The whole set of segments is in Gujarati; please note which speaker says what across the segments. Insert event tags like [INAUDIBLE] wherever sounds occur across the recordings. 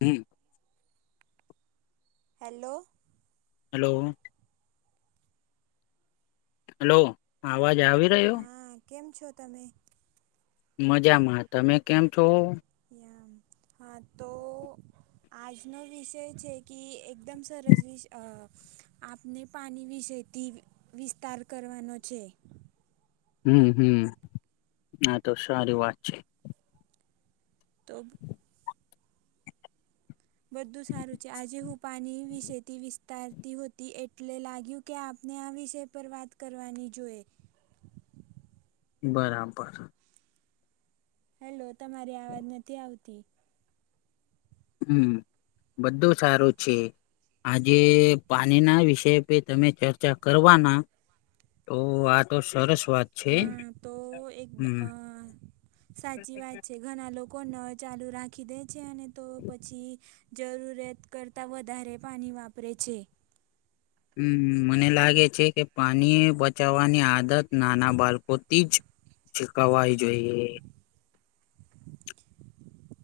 Speaker 1: હમ્મ
Speaker 2: હેલ્લો
Speaker 1: હલો હલો, આવાજ આવી રહ્યો.
Speaker 2: હા કેમ છો તમે?
Speaker 1: મજામાં, તમે કેમ છો?
Speaker 2: યાં હા તો.. આજનો વિષય છે કે એકદમ સરસ વિ અ આપને પાની વિસયથી વિસ્તાર કરવાનો છે.
Speaker 1: હમ્મ હમ્મ, આ તો સારી વાત છે.
Speaker 2: તો.. બધુ સારુ છે. આજે હું પાની વિસેથી વિ તારતી હોતી એટલે લાગ્યું કે આપને આ વિષય પર વાત કરવાની જોઈ.
Speaker 1: બરાબર
Speaker 2: હેલો, તમારી આવાજ નથી આવતી.
Speaker 1: હમ્મ, બધુ સારુ છે. આજે પાણી ના વિષય પે તમે ચર્ચા કરવાના. તો આ તો સરસ વાત છે
Speaker 2: હા તો એક
Speaker 1: હમ.
Speaker 2: અ સાચી વાત છે. ઘણા લોકો ન ચાલુ રાખી દે છે ને તો પછી જરૂરિયાત કરતા વધારે પાની વાપરે છે.
Speaker 1: હમ્મ મને લાગે છે કે, પાની બચાવવાની આદત નાના બાલકોથી જ છીકવાય જોઈએ.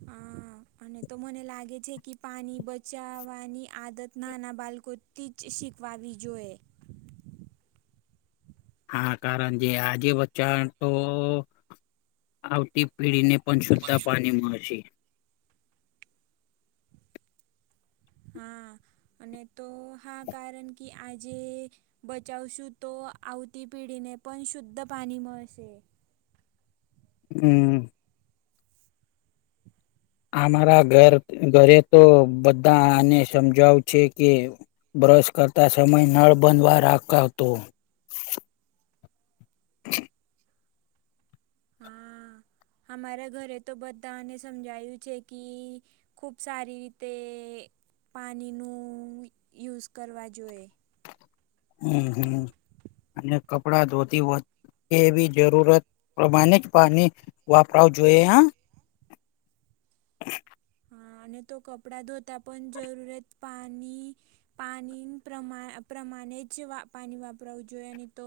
Speaker 2: હા. અને તો મને લાગે છે કે પાણી બચાવવાની આદત નાના બાળકો તે જ શીખવાવી જોઈએ.
Speaker 1: હા કારણ જે આજે બચ્ચા તો આવતી પીઢી ને પણ શુદ્ધ
Speaker 2: હા
Speaker 1: પાણી મળશે.
Speaker 2: હા, અને તો હા કારણ કે આજે બચાવશું તો આવતી પેઢીને પણ શુદ્ધ પાણી મળશે.
Speaker 1: હમ. અમારા ઘર ઘરે તો બધા આને સમજાવું છે કે બ્રશ કરતા સમય નળ બંધવા રાગ આવતો.
Speaker 2: હા, અમારા ઘરે તો બધાને સમજાયું છે કે ખૂબ સારી રીતે પાણીનું યુઝ કરવા જોઈએ.
Speaker 1: હમ હમ, અને કપડા ધોતી વધ કે એવી જરૂરત પ્રમાણે જ પાણી વાપરાવ જોઈએ હ.
Speaker 2: હા અને તો કપડા ધોતા પણ જરૂરત પાણી પાણી પ્રમા પ્રમાણે જ પાણી વાપરાવું જોઈએ અને તો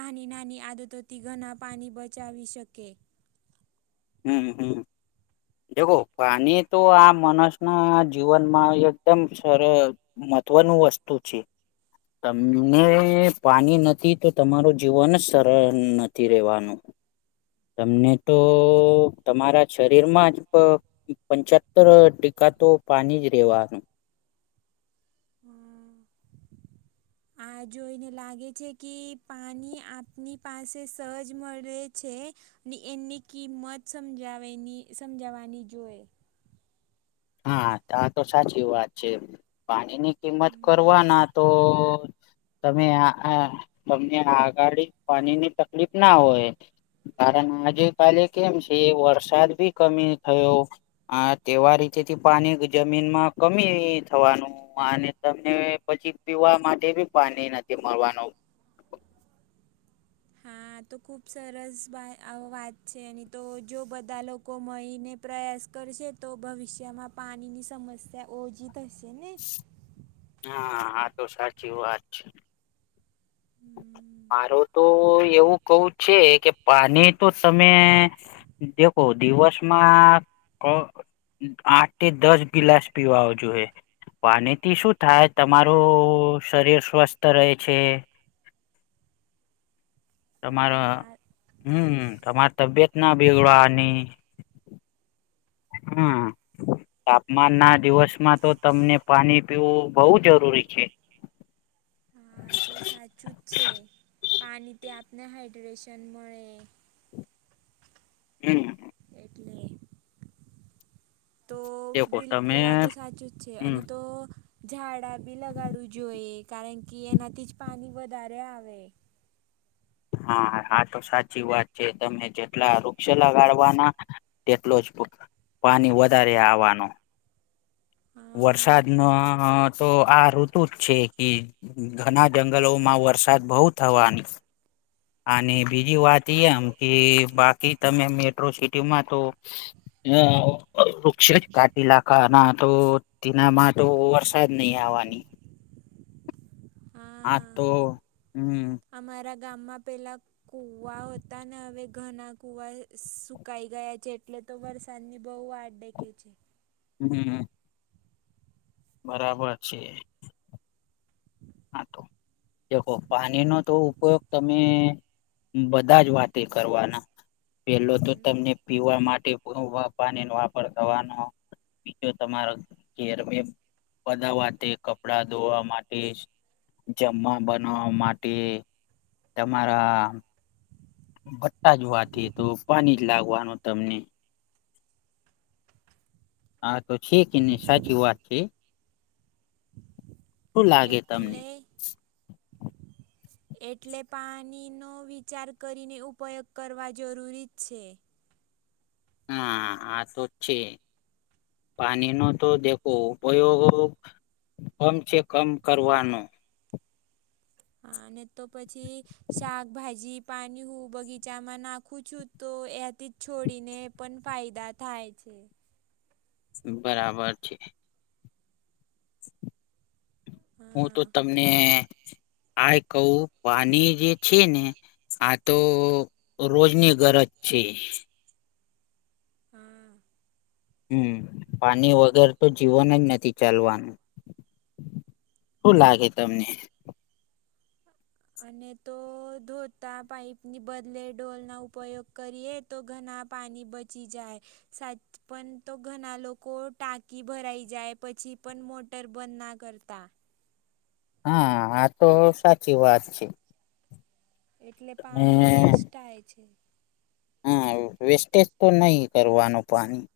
Speaker 2: નાની નાની આદતોથી ઘણા પાણી બચાવી શકે.
Speaker 1: હમ હમ. દ પાણી તો આ માણસ ના જીવનમાં એકદમ સર મહત્વનું વસ્તુ છે. તમને પાણી નથી તો તમારું જીવન સરળ નથી રહેવાનું. તમને તો તમારા શરીર માં જ પંચતર ટીકા તો પાણી જ રહેવાનું.
Speaker 2: હમ. આ જોઈને લાગે છે કે પાણી આપની પાસે સહજ મળે છે. ને એમની કિંમત સમજાવેની સમજાવવાની જોએ.
Speaker 1: હા આા તો સાચી વાત છે પાણીની કિંમત
Speaker 2: હમ્મ.
Speaker 1: કરવાના તો તમે આ તમને આગળ પાણી ની તકલીફ ના હોય. કારણ આજે કાલે કેમ છે વરસાદ ભી કમી થયો. હા તેવા રીતેથી પાણી જમીનમાં કમી થવાનું. અને તમને પછી પીવા માટે બી પાણી નથી મળવાનું.
Speaker 2: હા તો ખૂબ સરસ વાત છે એની તો જો બધા લોકો મળીને પ્રયાસ કરશે તો ભવિષ્યમાં પાણીની સમસ્યા ઓછી થશે ને.
Speaker 1: હા હા તો સાચી વાત છે. મારો તો એવું કવું છે કે પાણી તો તમે દખો દિવસમાં ક આઠ દસ ગિલાસ પીવા જોઈએ. પાણીથી શું થાય તમારું શરીર સ્વસ્થ રહે છે. તમારે
Speaker 2: હા
Speaker 1: હમ તમારે તબિયત ના બેગડવાની. હમ, તાપમાન ના દિવસ માં તો તમને પાણી પીવું બહુ જરૂરી છે.
Speaker 2: હા તો સાચું જ છે, પાણીથી આપને હાઈડ્રેશન મળે.
Speaker 1: હમ.
Speaker 2: એટલે. તો
Speaker 1: દેખો તમે
Speaker 2: બિલકુલ આ તો સાચું જ છે
Speaker 1: હમ
Speaker 2: અને તો. ઝાડા બી લગાડવું જોઈએ કારણ કે એનાથી જ પાણી વધારે આવે.
Speaker 1: હા હા તો સાચી વાત છે તમે જેટલા વૃક્ષ લગાડવાના. તેટલો જ પાણી વધારે આવવાનો.
Speaker 2: હા
Speaker 1: વરસાદ ન તો આ ઋતુ જ છે કે ઘણા જંગલો માં વરસાદ બહુ થવાની અને બીજી વાત એ એમ કે બાકી તમે મેટ્રો સિટીમાં તો હ વૃક્ષ જ કાટી લાકા ના તો તેના માટે વરસાદ નય આવવાની હા તો હમ્મ
Speaker 2: અમારા ગામમાં પેલાં કુવા હતા ને હવે ઘણા કુવા સુકાઈ ગયા છે એટલે તો વર્ષાની બહુ વાટ દેખે છે.
Speaker 1: હમ્મ. બરાબર છે. હા દેખો પાણીનો તો ઉપયોગ તમે બધા જ વાતે કરવાના. પેલો તો
Speaker 2: હમ.
Speaker 1: તમને પીવા માટે [UNINTELLIGIBLE] પાણી નો વાપર કરવાનો. બીજો તમાતો [UNINTELLIGIBLE] બધા વાતે કપડા ધોવા માટે જમવા બનાવા માટે તમારા ભટ્ટા જવાથી તો પાણી જ લાગવાનું તમને હા તો છે કે નઈ સાચી વાત છે. શું લાગે તમને
Speaker 2: એટલે એટલે પાણીનો વિચાર કરીને ઉપયોગ કરવા જરૂરી જ છે.
Speaker 1: હા આ તો છે. પાણી નો તો દેખો ઉપયોગ કમ છે કમ કરવાનું.
Speaker 2: અને તો પછી શાકભાજી પાણી હું બગીચામાં નાખું છું તો એથી છોડીને પણ ફાયદા થાય છે.
Speaker 1: બરાબર છે. હું તો
Speaker 2: હા
Speaker 1: તમને આ કહું પાણી જે છે ને આ તો રોજની ગરજ છે.
Speaker 2: હા.
Speaker 1: હમ પાણી વગર તો જીવન જ નથી ચાલવાનું. શું લાગે તમને?
Speaker 2: અને તો ધોતા પાઈપની બદલે ઢોલ ના ઉપયોગ કરીએ. તો ઘના પાણી બચી જાય. સાચ પણ તો ઘણા લોકો ટાંકી ભરાઈ જાય પછી પણ મો ટર બંધ ના કરતા.
Speaker 1: હા આ તો સાચી વાત છે.
Speaker 2: એટલે
Speaker 1: અને
Speaker 2: પાણી વેસ્ટ થાય છે.
Speaker 1: હા વેસ્ટેજ તો નહી કરવાનું પાણી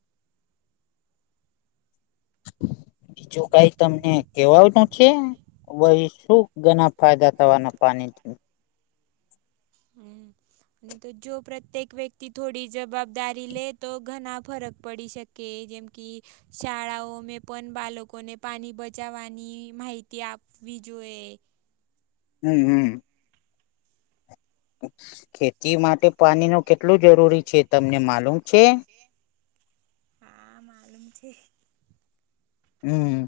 Speaker 1: બીજું કઈ તમને કેવાનું છે ભાઈ શું ઘણા ફાયદા થવાના પાણી
Speaker 2: હમ્મ. અને તો જો પ્રત્યેક વ્યક્તિ થોડી જવાબદારી લે તો ઘણા ફરક પડી શકે જેમ કે શાળાઓ મેં પણ બાળકોને પાણી બચાવવાની માહિતી આપ બીજોએ
Speaker 1: હમ હમ ખેતી માટે પાણી નું કેટલું જરૂરી છે તમને માલુમ છે
Speaker 2: હા માલુમ છે.
Speaker 1: હમ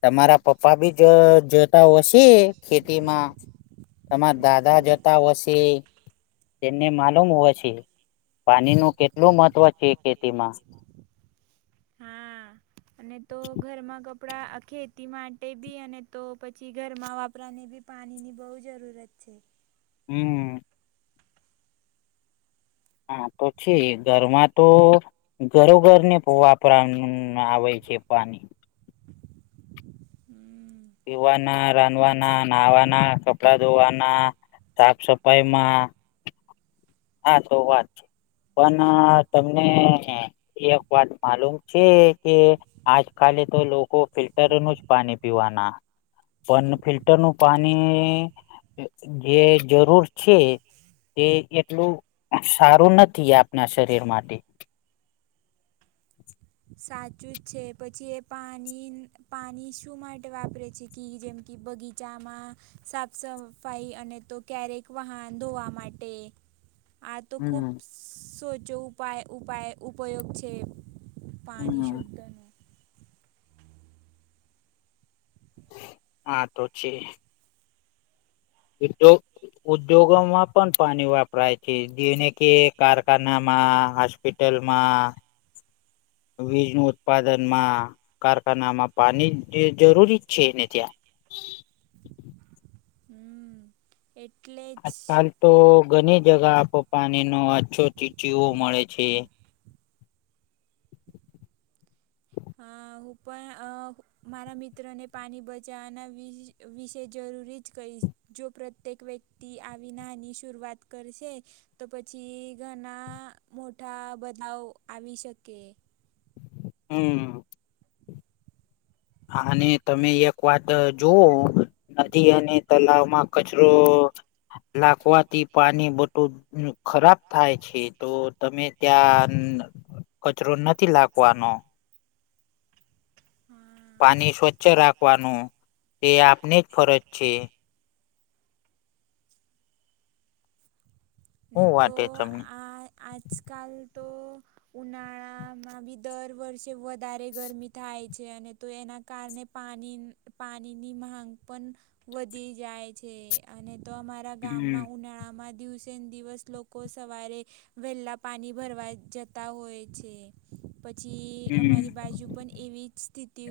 Speaker 1: તમારા પપ્પા બી જ જ જતા હશે ખેતીમાં તમારા દાદા જતા હશે તેમને માલુમ હો છે પાણી નું કેટલું મહત્વ છે ખેતી માં.
Speaker 2: હા અને તો ઘરમાં કપ આપણા ખેતી માટે બી અને તો પછી ઘરમાં વાપરાને બી પાણીની બહુ જરૂરત છે
Speaker 1: હમ હા તો છે ઘરમાં તો ઘરો ઘરને વાપરાનું આવે છે પાણી
Speaker 2: હમ
Speaker 1: પીવાના રાંધવાના નાહવાના કપડા ધોવાના સાફ સફાઈમાં હા તો વાત છે પણ તમને એક વાત માલુમ છે કે આજકાલે તો લોકો ફિલ્ટર ન જ પાણી પીવાના પણ ફિલ્ટર નું પાણી જે જરૂર છે તે એટલું સારું નથી આપણા શરીર માટે.
Speaker 2: સાચું જ છે પછી એ પાણી પાણી શું માટે વાપરે છે કે જેમ કે બગીચ ચામાં સાફ સફાઈ અને તો ક્યારેક વાહન ધોવા માટે આ તો ખુબ
Speaker 1: હમ
Speaker 2: સોચો ઉપાય ઉપાય ઉપયોગ છે પાણી
Speaker 1: હમ
Speaker 2: શુદ્ધનું
Speaker 1: હા તો છે એટો ઉદ્યોગોમાં પણ પાણી વાપરાય છે જેને કે કારખાનામાં હોસ્પિટલમાં
Speaker 2: હમ
Speaker 1: વીજ નું ઉત્પાદન માં કારખાનામાં પાણી જરૂરી છે ને ત્યાં
Speaker 2: હમ એટલે જ
Speaker 1: આજકાલ તો ઘણી જગા આપો પાણી નો અછો ચીચીવો મળે છે
Speaker 2: હ હું પણ મારા મિત્રોને પાણી બચાવવાના વિશે વિશે જરૂરી જ કરીહીશ જો પ્રત્યેક વ્યક્તિ આવી નાની શરૂઆત કરશે તો પછી ઘણા મોટા બદલાવ આવી શકે
Speaker 1: હમ હા અને તમે એક વાત જોઓ નદી અને તલાવમાં કચરો લાગવાથી પાણી બટું ખરાબ થાય છે તો તમે ત્યાં કચરો નથી લાગવાનો
Speaker 2: હા
Speaker 1: પાણી સ્વચ્છ રાખવાનું તે આપને જ ફરજ છે
Speaker 2: ન
Speaker 1: શું
Speaker 2: તો
Speaker 1: વાટે તમને
Speaker 2: આજકાલ તો ઉનાળામાં બી દર વર્ષે વધારે ગરમી થાય છે અને તો એના કારણે પાણી પાણીની માંગ પણ વધી જાય છે અને તો અમારા
Speaker 1: હમ
Speaker 2: ગામમાં ઉનાળા માં દિવસે દિવસ લોકો સવારે વહેલા પાણી ભરવા જતા હોય છે. પછી
Speaker 1: હમ
Speaker 2: અમારી બાજુ પણ એવી જ સ્થિતિ તે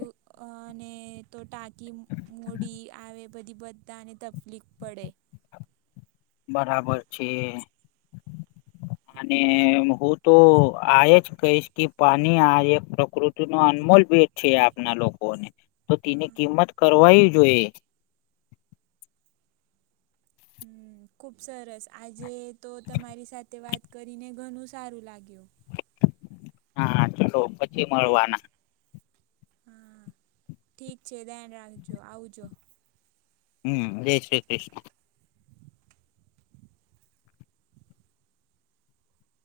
Speaker 2: અને તો ટાંકી મૂડી આવે બધી બધાને તકલીફ પડે
Speaker 1: બરાબર છે
Speaker 2: [INAUDIBLE]
Speaker 1: અને હું તો આજ કહીશ કે પાણી આ એક પ્રકૃતિ નો અનમોલ ભ છે આપના લોકોને તો તેની કિંમત કરવાવી જોઈ
Speaker 2: હમ ખુબ સરસ આજે તો તમારી સાથે વાત કરીને ઘણુ સારું લાગ્યું.
Speaker 1: હા ચાલો પછી મળવાના-
Speaker 2: હા ઠીક છે ધ્યાન રાખજો આવજો.
Speaker 1: હમ જય શ્રી કૃષ્ણ.